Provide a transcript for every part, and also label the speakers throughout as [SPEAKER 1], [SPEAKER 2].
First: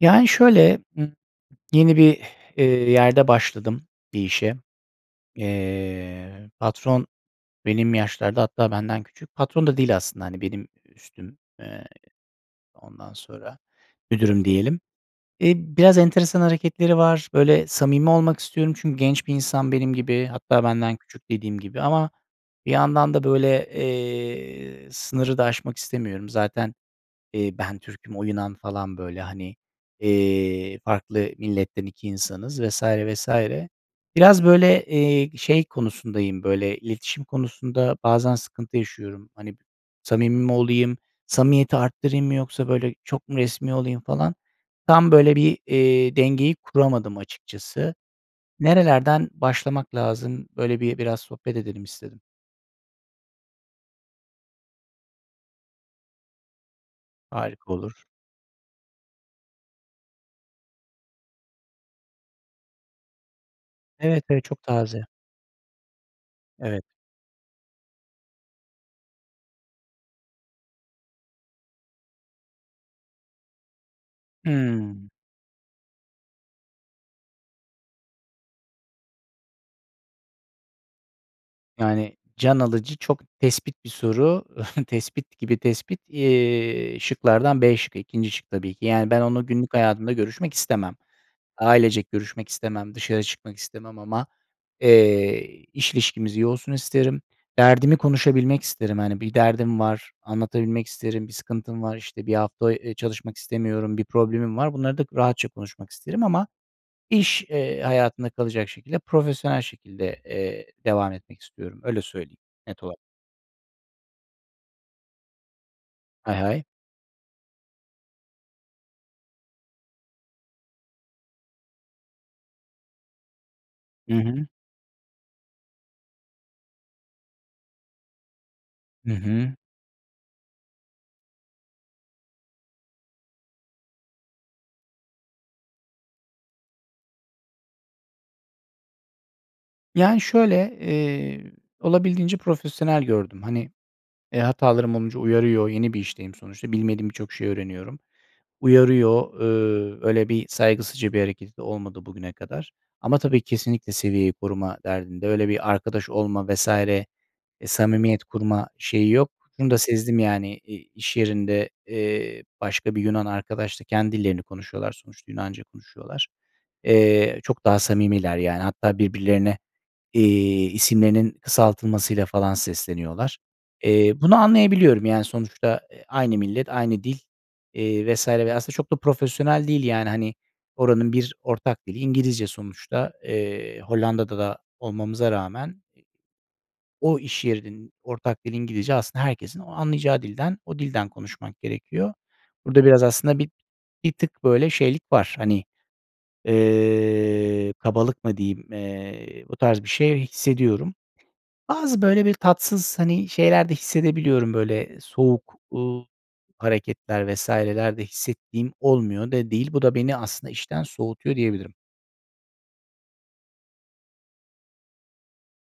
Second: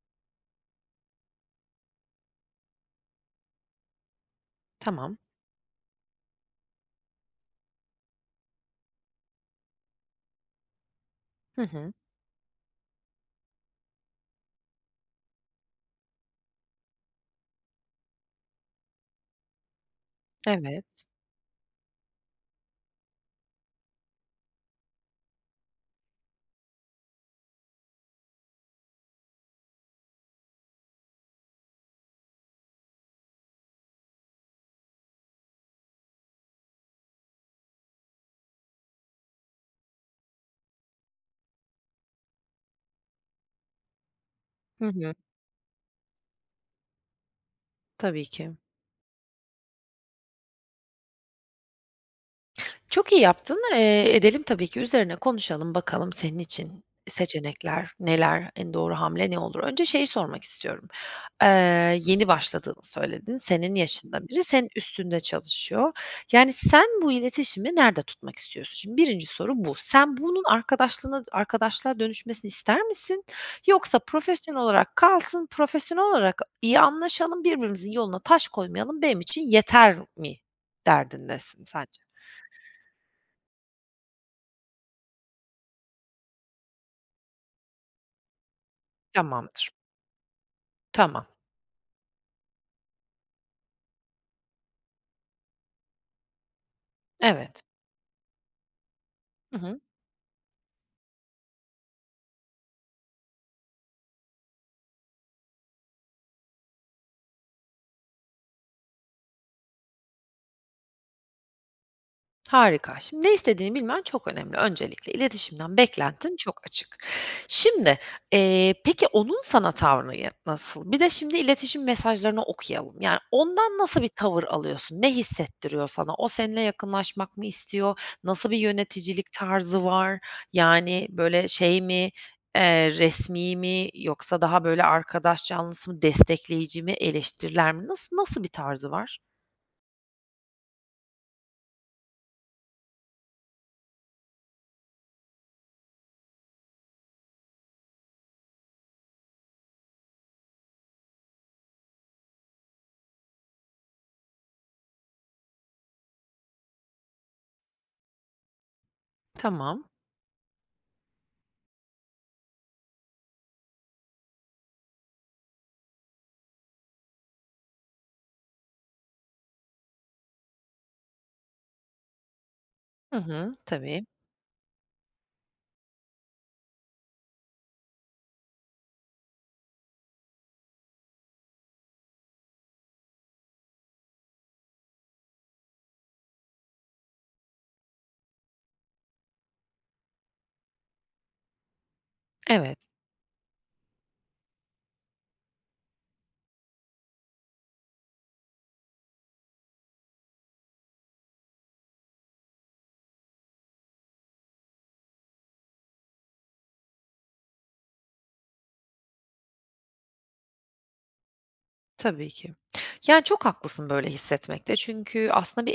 [SPEAKER 1] Yani, şöyle, yeni bir, eee, yerde başladım bir işe.
[SPEAKER 2] Tamam.
[SPEAKER 1] Eee, patron benim yaşlarda, hatta benden küçük. Patron da değil aslında, hani, benim ü üstüm.
[SPEAKER 2] Hı
[SPEAKER 1] Eee,
[SPEAKER 2] hı.
[SPEAKER 1] ondan sonra, müdürüm diyelim. Eee, biraz enteresan hareketleri var. Böyle samimi olmak istiyorum çünkü genç bir insan benim gibi. Hatta benden
[SPEAKER 2] Evet.
[SPEAKER 1] küçük dediğim gibi ama bir yandan da böyle, eee, sınırı da aşmak istemiyorum. Zaten, eee, ben Türk'üm, o Yunan falan böyle, hani, eee, farklı milletten 2 insanız vs. vs. Biraz, böyle, eee, şey konusundayım, böyle, iletişim konusunda bazen sıkıntı yaşıyorum. Hani, samimi mi olayım, samimiyeti arttırayım mı yoksa, böyle, çok mu resmî olayım falan.
[SPEAKER 2] Hı
[SPEAKER 1] Tam
[SPEAKER 2] hı.
[SPEAKER 1] böyle bir, eee, dengeyi kuramadım açıkçası.
[SPEAKER 2] Tabii ki.
[SPEAKER 1] Nerelerden başlamak lazım, böyle, bi biraz sohbet edelim istedim.
[SPEAKER 2] Çok iyi yaptın. Eee, edelim tabii ki üzerine konuşalım, bakalım senin için
[SPEAKER 1] Harika
[SPEAKER 2] seçenekler
[SPEAKER 1] olur.
[SPEAKER 2] neler, en doğru hamle ne olur? Önce şeyi sormak istiyorum; eee, yeni başladığını söyledin, senin
[SPEAKER 1] Evet,
[SPEAKER 2] yaşında
[SPEAKER 1] evet,
[SPEAKER 2] biri
[SPEAKER 1] çok
[SPEAKER 2] senin
[SPEAKER 1] taze.
[SPEAKER 2] üstünde çalışıyor. Yani,
[SPEAKER 1] Evet.
[SPEAKER 2] sen bu iletişimi nerede tutmak istiyorsun? Şimdi 1'inci soru bu. Sen, bunun arkadaşlığına d arkadaşlığa dönüşmesini ister misin yoksa profesyonel olarak
[SPEAKER 1] Hıı.
[SPEAKER 2] kalsın, profesyonel olarak iyi anlaşalım, birbirimizin yoluna taş koymayalım benim için yeter mi derdindesin sence?
[SPEAKER 1] Yani, can alıcı, çok tespit bir soru. Tespit gibi tespit. Eee, şıklardan B şıkkı, 2'nci şık tabii ki. Yani ben, onunla
[SPEAKER 2] Tamamdır.
[SPEAKER 1] günlük hayatımda görüşmek istemem.
[SPEAKER 2] Tamam.
[SPEAKER 1] Ailecek görüşmek istemem, dışarı çıkmak istemem ama, eee, iş ilişkimiz iyi olsun isterim.
[SPEAKER 2] Evet.
[SPEAKER 1] Derdimi konuşabilmek isterim. Hani, bir
[SPEAKER 2] Hı
[SPEAKER 1] derdim
[SPEAKER 2] hı.
[SPEAKER 1] var, anlatabilmek isterim; bir sıkıntım var, işte, 1 hafta, eee, çalışmak istemiyorum; bir problemim var, bunları da rahatça konuşmak isterim ama iş, eee, hayatında kalacak şekilde, profesyonel şekilde, eee, devam etmek istiyorum. Öyle söyleyeyim net
[SPEAKER 2] Harika.
[SPEAKER 1] olarak.
[SPEAKER 2] Şimdi ne istediğini bilmen çok önemli. Öncelikle iletişimden
[SPEAKER 1] Hay
[SPEAKER 2] beklentin çok
[SPEAKER 1] hay.
[SPEAKER 2] açık. Şimdi, eee, peki onun sana tavrı ya nasıl? Bir de şimdi iletişim mesajlarını okuyalım, yani, ondan nasıl bir
[SPEAKER 1] Hı
[SPEAKER 2] tavır
[SPEAKER 1] hı.
[SPEAKER 2] alıyorsun? Ne hissettiriyor sana? O, seninle yakınlaşmak mı istiyor? Nasıl bir
[SPEAKER 1] Hı
[SPEAKER 2] yöneticilik
[SPEAKER 1] hı.
[SPEAKER 2] tarzı var? Yani, böyle şey mi, eee, resmî mi yoksa daha böyle arkadaş canlısı mı, destekleyici mi, eleştirel mi? Nası nasıl bir tarzı var?
[SPEAKER 1] Yani, şöyle, eee, olabildiğince profesyonel gördüm. Hani, eee, hatalarım olunca uyarıyor, yeni bir işteyim sonuçta, bilmediğim birçok şeyi öğreniyorum. Uyarıyor. Eee, öyle bir saygısızca bir hareketi de olmadı bugüne kadar. Ama tabii kesinlikle seviyeyi koruma derdinde. Öyle bir arkadaş olma vs. eee, samimiyet kurma şeyi yok, bunu da
[SPEAKER 2] Tamam.
[SPEAKER 1] sezdim yani. İ iş yerinde, eee, başka bir Yunan arkadaşla kendi dillerini konuşuyorlar, sonuçta Yunanca konuşuyorlar. Eee, çok daha samimiler, yani, hatta birbirlerine, eee, isimlerinin kısaltılmasıyla falan
[SPEAKER 2] Hı
[SPEAKER 1] sesleniyorlar.
[SPEAKER 2] hı, tabii.
[SPEAKER 1] Eee, bunu anlayabiliyorum, yani, sonuçta, eee, aynı millet, aynı dil, eee, vs. ve aslında çok da profesyonel değil, yani, hani, oranın bir ortak dili İngilizce sonuçta. Eee, Hollanda'da da olmamıza rağmen o iş yerinin ortak dili İngilizce, aslında herkesin o anlayacağı dilden, o dilden konuşmak gerekiyor. Burada
[SPEAKER 2] Evet.
[SPEAKER 1] biraz aslında bi bir tık böyle şeylik var. Hani, eee, kabalık mı diyeyim? Eee, o tarz bir şey hissediyorum. Bazı böyle bir tatsız, hani, şeyler de hissedebiliyorum böyle soğuk, ııı, hareketler vs.ler de hissettiğim olmuyor da değil. Bu da beni aslında işten soğutuyor diyebilirim.
[SPEAKER 2] Tabii ki. Ya, çok haklısın böyle hissetmekte çünkü aslında bir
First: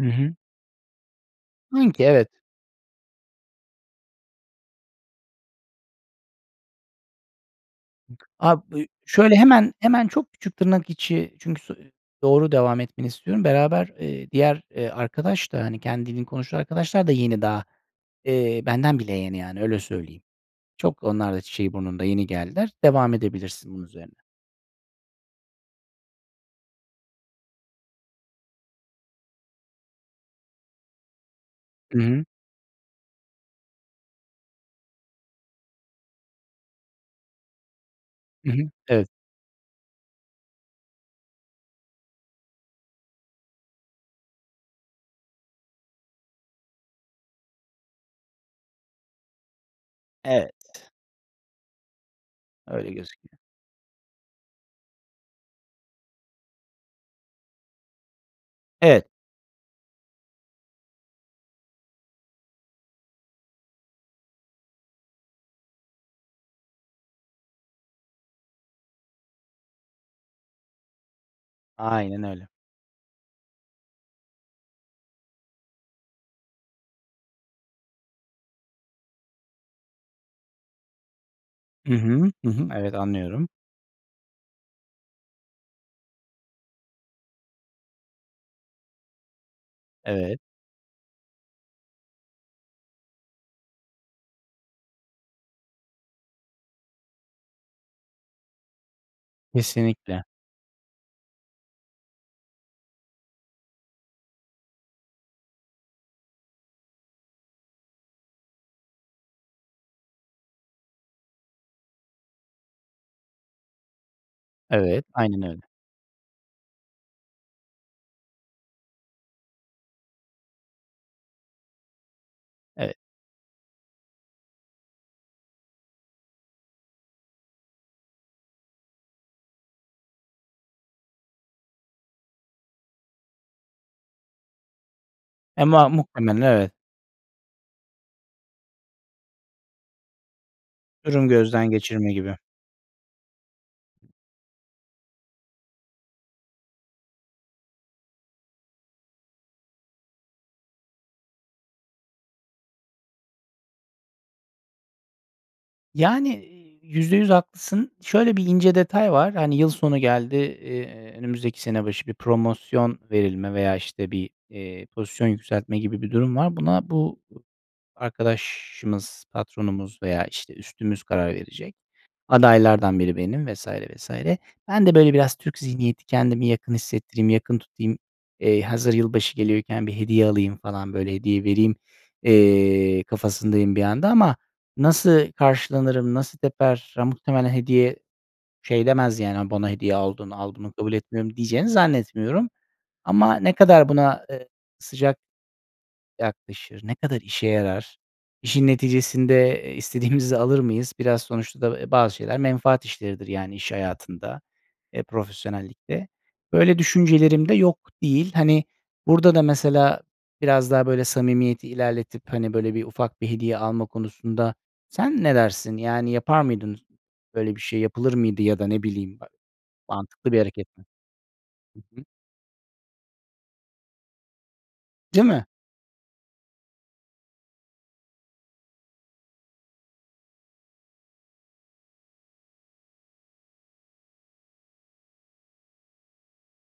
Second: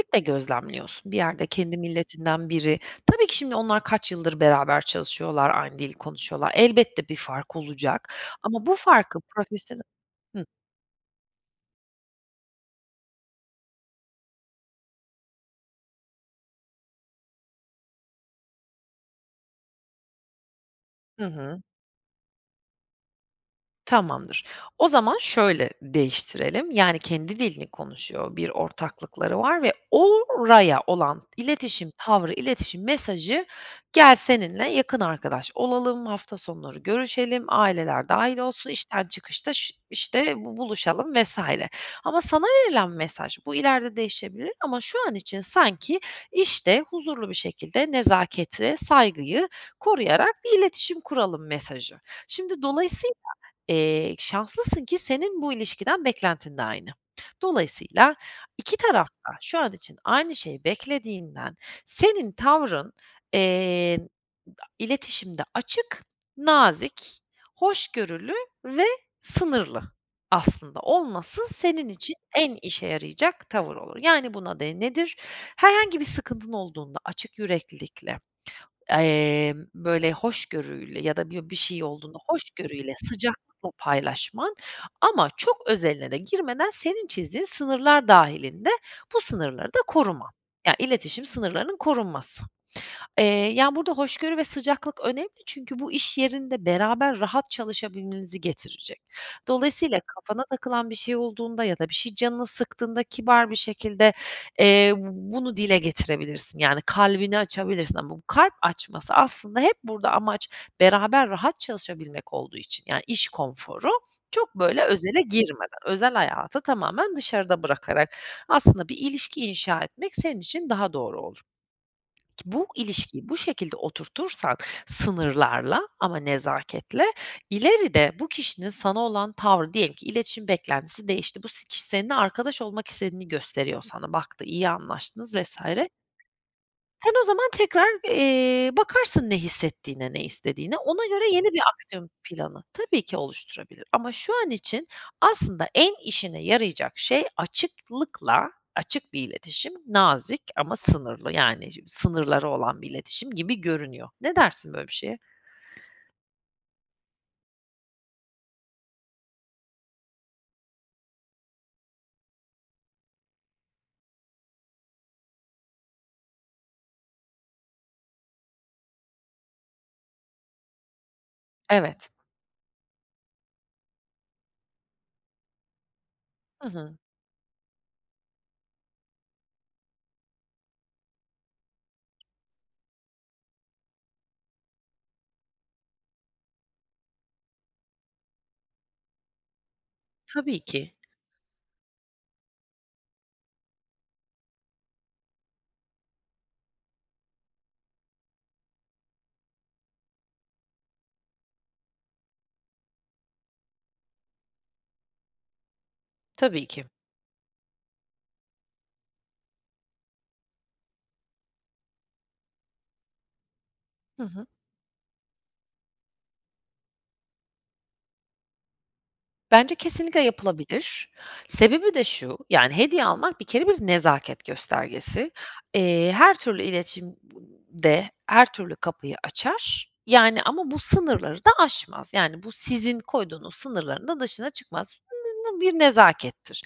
[SPEAKER 1] Hı
[SPEAKER 2] de
[SPEAKER 1] hı.
[SPEAKER 2] gözlemliyorsun bir yerde, kendi
[SPEAKER 1] Sanki, evet.
[SPEAKER 2] milletinden biri. Tabii ki, şimdi onlar kaç yıldır beraber çalışıyorlar, aynı dili konuşuyorlar. Elbette bir fark olacak
[SPEAKER 1] Ab
[SPEAKER 2] ama bu
[SPEAKER 1] ııı,
[SPEAKER 2] farkı
[SPEAKER 1] şöyle, hemen
[SPEAKER 2] profesyone
[SPEAKER 1] hemen çok
[SPEAKER 2] Hıh.
[SPEAKER 1] küçük tırnak içi çünkü so doğru devam etmeni istiyorum. Beraber, eee, diğer, eee, arkadaş da, hani, kendi dilini konuşan arkadaşlar da yeni daha, eee, benden bile yeni, yani, öyle söyleyeyim. Çok
[SPEAKER 2] Hı
[SPEAKER 1] onlar da
[SPEAKER 2] hı.
[SPEAKER 1] çiçeği burnunda, yeni geldiler. Devam edebilirsin, bunun üzerine.
[SPEAKER 2] Tamamdır. O zaman şöyle değiştirelim, yani, kendi dilini konuşuyor, bir ortaklıkları var ve oraya olan iletişim
[SPEAKER 1] Hı hı.
[SPEAKER 2] tavrı, iletişim mesajı, gel, seninle yakın arkadaş olalım, hafta sonları görüşelim, aileler dâhil
[SPEAKER 1] Hı hı.
[SPEAKER 2] olsun, işten
[SPEAKER 1] Evet.
[SPEAKER 2] çıkışta ş işte bu buluşalım, vs. ama sana verilen mesaj, bu ileride değişebilir ama şu an için sanki işte huzurlu bir şekilde nezaketi, saygıyı koruyarak
[SPEAKER 1] Evet.
[SPEAKER 2] bir iletişim kuralım mesajı. Şimdi,
[SPEAKER 1] Öyle
[SPEAKER 2] dolayısıyla,
[SPEAKER 1] gözüküyor.
[SPEAKER 2] eee, şanslısın ki senin bu ilişkiden beklentin de aynı. Dolayısıyla 2
[SPEAKER 1] Evet.
[SPEAKER 2] taraf da şu an için aynı şeyi beklediğinden senin tavrın, eee, a iletişimde açık, nazik, hoşgörülü ve sınırlı aslında olması senin için
[SPEAKER 1] Aynen öyle.
[SPEAKER 2] en işe yarayacak tavır olur. Yani, buna de nedir? Herhangi bir sıkıntın olduğunda açık yüreklilikle, emm, böyle, hoşgörüyle ya da bir bir şey
[SPEAKER 1] Hı
[SPEAKER 2] olduğunda
[SPEAKER 1] hı, hı hı.
[SPEAKER 2] hoşgörüyle,
[SPEAKER 1] Evet, anlıyorum.
[SPEAKER 2] sıcaklıkla paylaşman ama çok özeline de girmeden, senin çizdiğin sınırlar dâhilinde bu sınırları da koruman
[SPEAKER 1] Evet.
[SPEAKER 2] ya iletişim sınırlarının korunması, eee, yani, burada hoşgörü ve sıcaklık önemli çünkü bu iş yerinde beraber rahat çalışabilmenizi getirecek. Dolayısıyla
[SPEAKER 1] Kesinlikle.
[SPEAKER 2] kafana takılan bir şey olduğunda ya da bir şey canını sıktığında kibar bir şekilde, eee, b bunu dile getirebilirsin, yani, kalbini açabilirsin ama bu kalp açması aslında hep burada amaç beraber rahat çalışabilmek olduğu için, yani, iş konforu. Çok, böyle,
[SPEAKER 1] Evet,
[SPEAKER 2] özele
[SPEAKER 1] aynen öyle.
[SPEAKER 2] girmeden, özel hayatı tamamen dışarıda bırakarak aslında bir ilişki inşa etmek senin için daha doğru olur. Bu
[SPEAKER 1] Evet.
[SPEAKER 2] ilişkiyi bu şekilde oturtursak sınırlarla ama nezaketle, ileride bu kişinin sana olan tavrı, diyelim ki iletişim beklentisi değişti, bu si kişi seninle arkadaş olmak istediğini gösteriyor sana, baktı, iyi anlaştınız vs.
[SPEAKER 1] E, mua muhtemelen, evet.
[SPEAKER 2] sen o zaman tekrar, eee, bakarsın ne hissettiğine, ne istediğine. Ona
[SPEAKER 1] Durum
[SPEAKER 2] göre yeni bir
[SPEAKER 1] gözden
[SPEAKER 2] aksiyon
[SPEAKER 1] geçirme gibi.
[SPEAKER 2] planı tabii ki oluşturabilir ama şu an için aslında en işine yarayacak şey açıklıkla açık bir iletişim, nazik ama sınırlı, yani, sınırları olan bir iletişim gibi görünüyor. Ne dersin böyle bir şeye?
[SPEAKER 1] Yani, eee, %100 haklısın. Şöyle bir ince detay var. Hani, yıl sonu geldi, eee, önümüzdeki sene başı bir promosyon verilme veya işte bir, eee, pozisyon yükseltme gibi bir durum var. Buna bu arkadaşımız, patronumuz veya, işte, üstümüz karar verecek.
[SPEAKER 2] Evet.
[SPEAKER 1] Adaylardan biri benim vs. vs. Ben de, böyle, biraz Türk zihniyeti, kendimi
[SPEAKER 2] Hı
[SPEAKER 1] yakın
[SPEAKER 2] hı.
[SPEAKER 1] hissettireyim, yakın tutayım. Eee, hazır yılbaşı geliyorken bir hediye alayım falan, böyle, hediye vereyim, eee, kafasındayım bir yanda ama nasıl karşılanırım, nasıl teper? Ya, muhtemelen hediye şey demez yani, “A, bana hediye aldın, al
[SPEAKER 2] Tabii
[SPEAKER 1] bunu,
[SPEAKER 2] ki.
[SPEAKER 1] kabul etmiyorum,” diyeceğini zannetmiyorum. Ama ne kadar buna, eee, sıcak yaklaşır, ne kadar işe yarar, işin neticesinde, eee, istediğimizi alır mıyız? Biraz sonuçta da, eee, bazı şeyler menfaat işleridir yani iş hayatında, eee, profesyonellikte.
[SPEAKER 2] Tabii
[SPEAKER 1] Böyle
[SPEAKER 2] ki.
[SPEAKER 1] düşüncelerim de yok değil. Hani, burada da mesela biraz daha, böyle, samimiyeti ilerletip, hani, böyle, bir ufak bir hediye alma
[SPEAKER 2] Hı hı.
[SPEAKER 1] konusunda sen ne dersin? Yani, yapar mıydın böyle bir şey, yapılır mıydı ya da ne bileyim ba
[SPEAKER 2] Bence kesinlikle
[SPEAKER 1] mantıklı bir hareket mi?
[SPEAKER 2] yapılabilir.
[SPEAKER 1] Hı
[SPEAKER 2] Sebebi
[SPEAKER 1] hı.
[SPEAKER 2] de şu, yani, hediye almak bir kere bir nezaket
[SPEAKER 1] Değil
[SPEAKER 2] göstergesi.
[SPEAKER 1] mi?
[SPEAKER 2] Eee, her türlü iletişimde her türlü kapıyı açar, yani, ama bu sınırları da aşmaz, yani, bu sizin koyduğunuz sınırların da dışına çıkmaz. Bu bir nezakettir.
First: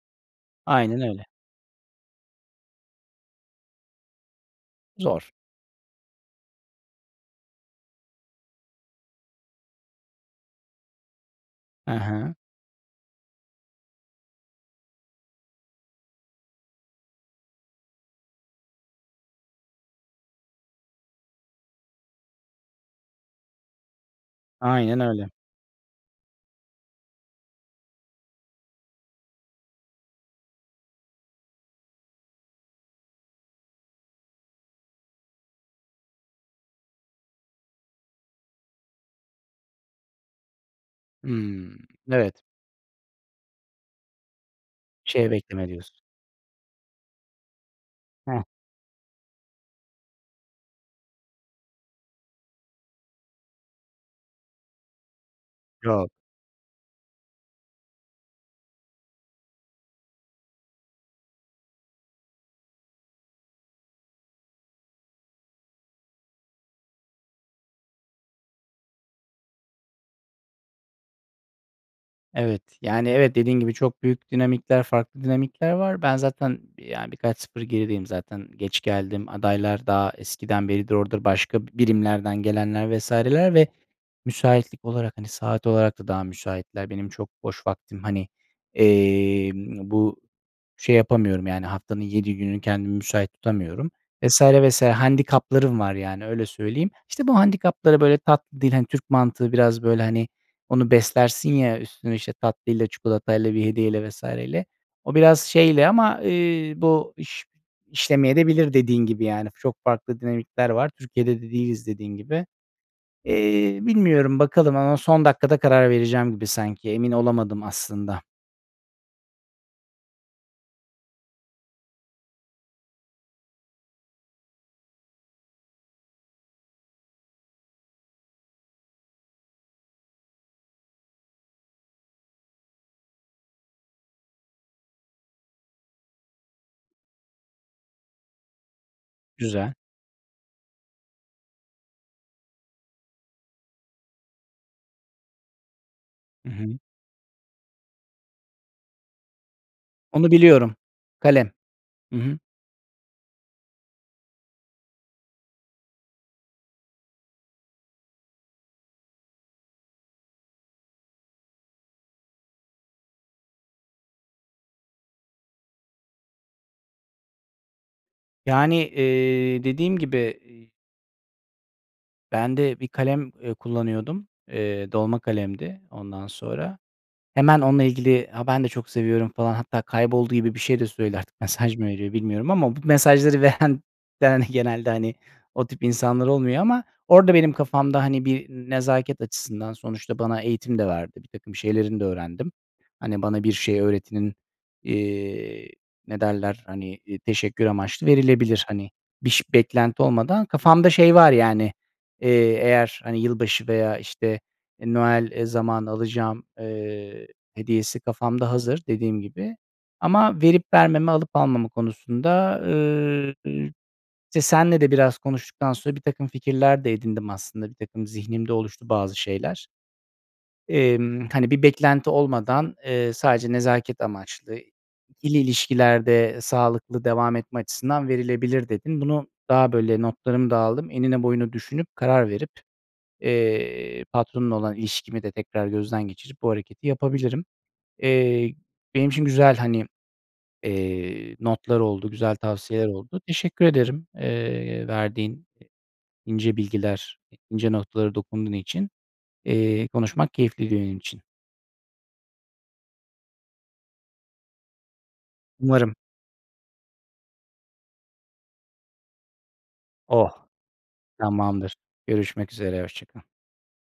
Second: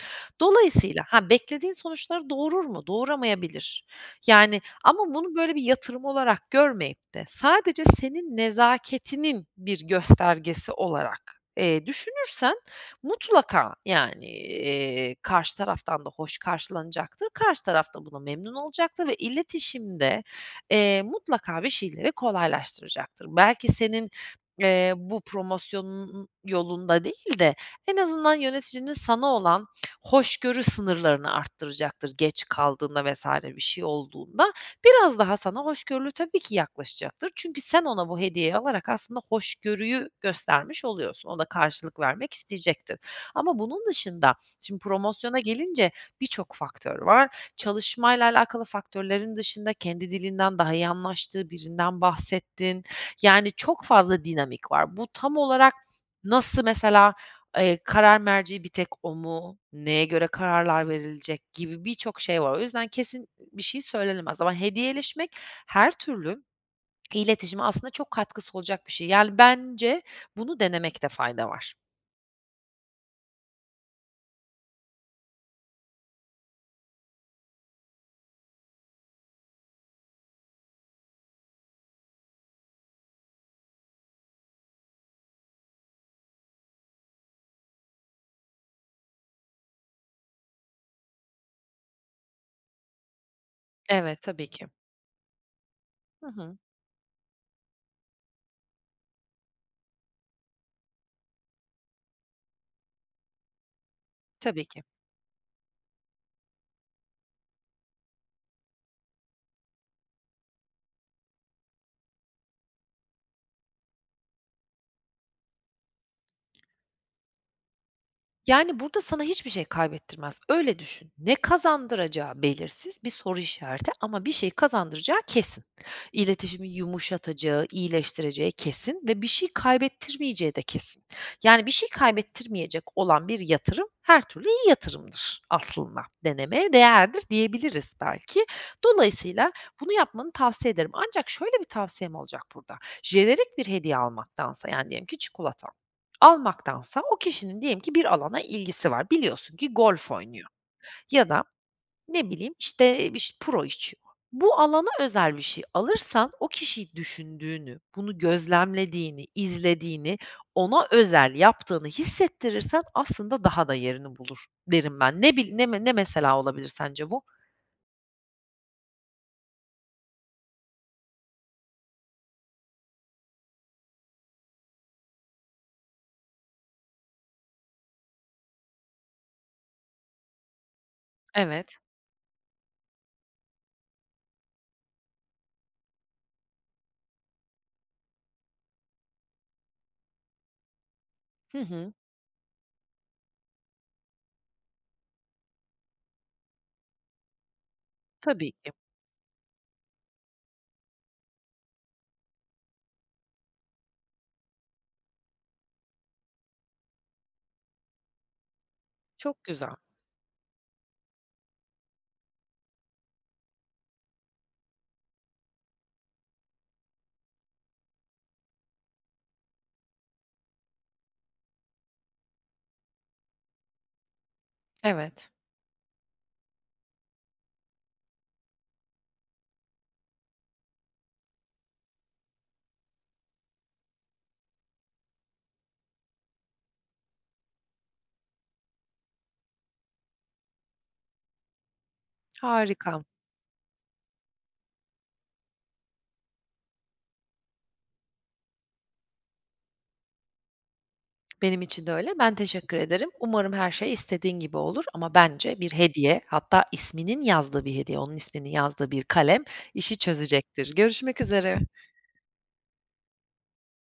[SPEAKER 1] Aynen
[SPEAKER 2] Dolayısıyla,
[SPEAKER 1] öyle.
[SPEAKER 2] ha, beklediğin sonuçları doğurur mu? Doğuramayabilir, yani, ama
[SPEAKER 1] Zor.
[SPEAKER 2] bunu, böyle, bir yatırım olarak görmeyip de sadece senin nezaketinin bir göstergesi olarak, eee,
[SPEAKER 1] He he.
[SPEAKER 2] düşünürsen mutlaka, yani, eee, karşı taraftan da hoş karşılanacaktır, karşı taraf da buna memnun olacaktır ve iletişimde, eee, mutlaka bir şeyleri kolaylaştıracaktır. Belki senin, eee,
[SPEAKER 1] Aynen
[SPEAKER 2] bu
[SPEAKER 1] öyle.
[SPEAKER 2] promosyonunun yolunda değil de en azından yöneticinin sana olan hoşgörü sınırlarını arttıracaktır, geç kaldığında vs. bir şey olduğunda. Biraz daha sana hoşgörülü tabii ki yaklaşacaktır. Çünkü sen ona bu hediyeyi alarak aslında hoşgörüyü göstermiş oluyorsun. O da
[SPEAKER 1] Hımm,
[SPEAKER 2] karşılık vermek
[SPEAKER 1] evet.
[SPEAKER 2] isteyecektir ama bunun dışında şimdi
[SPEAKER 1] Bir şey
[SPEAKER 2] promosyona
[SPEAKER 1] bekleme,
[SPEAKER 2] gelince
[SPEAKER 1] diyorsun.
[SPEAKER 2] birçok faktör var. Çalışmayla
[SPEAKER 1] Hah.
[SPEAKER 2] alakalı faktörlerin dışında kendi dilinden daha iyi anlaştığı birinden bahsettin, yani, çok fazla dinamik var. Bu tam olarak
[SPEAKER 1] Yok.
[SPEAKER 2] nasıl mesela, eee, karar merci bir tek o mu, neye göre kararlar verilecek gibi birçok şey var. O yüzden kesin b bir şey söylenemez ama hediyeleşmek her türlü iletişime aslında çok katkısı olacak bir şey, yani. Bence bunu denemekte fayda var.
[SPEAKER 1] Evet. Yani, evet, dediğin gibi, çok büyük dinamikler, farklı dinamikler var. Ben zaten bir, yani, birkaç 0 gerideyim zaten geç geldim, adaylar daha eskiden beridir orada, başka birimlerden gelenler vs.ler ve müsaitlik olarak, hani, saat olarak da daha müsaitler. Benim çok boş vaktim, hani, emm, bu şey yapamıyorum, yani, haftanın 7 günü kendimi müsait tutamıyorum
[SPEAKER 2] Evet,
[SPEAKER 1] vs.
[SPEAKER 2] tabii ki.
[SPEAKER 1] vs. Handikaplarım var, yani,
[SPEAKER 2] Hı
[SPEAKER 1] öyle
[SPEAKER 2] hı.
[SPEAKER 1] söyleyeyim. İşte, bu handikapları, böyle, tatlı dil, hani, Türk mantığı biraz, böyle, hani, onu beslersin ya, üstüne, işte, tatlıyla, çikolatayla, bir hediyeyle vs.
[SPEAKER 2] Tabii
[SPEAKER 1] ile.
[SPEAKER 2] ki.
[SPEAKER 1] O biraz şeyle ama, eee, bu iş işlemeyebilir de dediğin gibi, yani. Çok farklı dinamikler var. Türkiye'de de değiliz, dediğin gibi. Eee, bilmiyorum, bakalım ama son dakikada karar vereceğim gibi sanki. Emin olamadım aslında.
[SPEAKER 2] Yani, burada sana hiçbir şey kaybettirmez. Öyle düşün. Ne kazandıracağı belirsiz bir soru işareti ama bir şey kazandıracağı kesin. İletişimi yumuşatacağı, iyileştireceği kesin ve bir şey kaybettirmeyeceği de kesin. Yani, bir şey kaybettirmeyecek olan bir yatırım, her türlü iyi yatırımdır aslında, denemeye değerdir diyebiliriz belki. Dolayısıyla
[SPEAKER 1] Güzel.
[SPEAKER 2] bunu yapmanı tavsiye ederim. Ancak şöyle bir tavsiyem olacak burada, jenerik bir hediye almaktansa, yani, diyelim ki çikolata
[SPEAKER 1] I hı.
[SPEAKER 2] almaktansa, o kişinin diyelim ki bir alana ilgisi var. Biliyorsun ki golf
[SPEAKER 1] Onu
[SPEAKER 2] oynuyor
[SPEAKER 1] biliyorum.
[SPEAKER 2] ya da
[SPEAKER 1] Kalem. Hı
[SPEAKER 2] ne
[SPEAKER 1] hı.
[SPEAKER 2] bileyim, işte, biş puro içiyor. Bu alana özel bir şey alırsan, o kişiyi düşündüğünü, bunu gözlemlediğini, izlediğini, ona özel yaptığını hissettirirsen aslında daha da yerini bulur derim ben. Ne bil ne me ne mesela olabilir sence bu?
[SPEAKER 1] Yani, eee, dediğim gibi, iii ben de bir kalem, eee, kullanıyordum. Eee, dolma kalemdi, ondan sonra. Hemen onunla ilgili, "Ha, ben de çok seviyorum," falan, hatta kayboldu gibi bir şey de söyledi artık mesaj
[SPEAKER 2] Evet.
[SPEAKER 1] mı veriyor bilmiyorum ama bu mesajları veren veren genelde, hani, o tip insanlar olmuyor ama orada benim kafamda, hani, bir nezaket açısından sonuçta bana eğitim de verdi. Birtakım
[SPEAKER 2] Hı hı.
[SPEAKER 1] şeylerini de öğrendim. Hani, bana bir şey öğretenin, eee, ne derler, hani, teşekkür amaçlı
[SPEAKER 2] Tabii
[SPEAKER 1] verilebilir.
[SPEAKER 2] ki.
[SPEAKER 1] Hani, biş beklenti olmadan kafamda şey var, yani, eee, eğer, hani, yılbaşı veya, işte, e, Noel zamanı alacağım, eee, hediyesi kafamda hazır dediğim
[SPEAKER 2] Çok
[SPEAKER 1] gibi.
[SPEAKER 2] güzel.
[SPEAKER 1] Ama verip vermeme, alıp almama konusunda, eee, işte, seninle de biraz konuştuktan sonra birtakım fikirler de edindim, aslında, birtakım zihnimde oluştu bazı şeyler. Emm, hani, bir beklenti olmadan, eee, sadece nezaket amaçlı,
[SPEAKER 2] Evet.
[SPEAKER 1] 2'li ilişkilerde sağlıklı devam etme açısından verilebilir dedin. Bunu daha, böyle, notlarımı da aldım, enine boyuna düşünüp, karar verip, eee, patronla olan ilişkimi de tekrar gözden geçirip bu hareketi yapabilirim. Eee, benim için güzel, hani, eee, notlar oldu, güzel tavsiyeler
[SPEAKER 2] Harika.
[SPEAKER 1] oldu. Teşekkür ederim, eee, verdiğin ince bilgiler, ince noktalara dokunduğun için. Eee, konuşmak keyifliydi benim için.
[SPEAKER 2] Benim için de öyle. Ben teşekkür ederim. Umarım her şey istediğin gibi olur ama, bence, bir
[SPEAKER 1] Umarım.
[SPEAKER 2] hediye, hatta isminin yazdığı bir hediye, onun isminin yazdığı bir kalem işi
[SPEAKER 1] Oh,
[SPEAKER 2] çözecektir. Görüşmek üzere.
[SPEAKER 1] tamamdır. Görüşmek üzere, hoşça kal.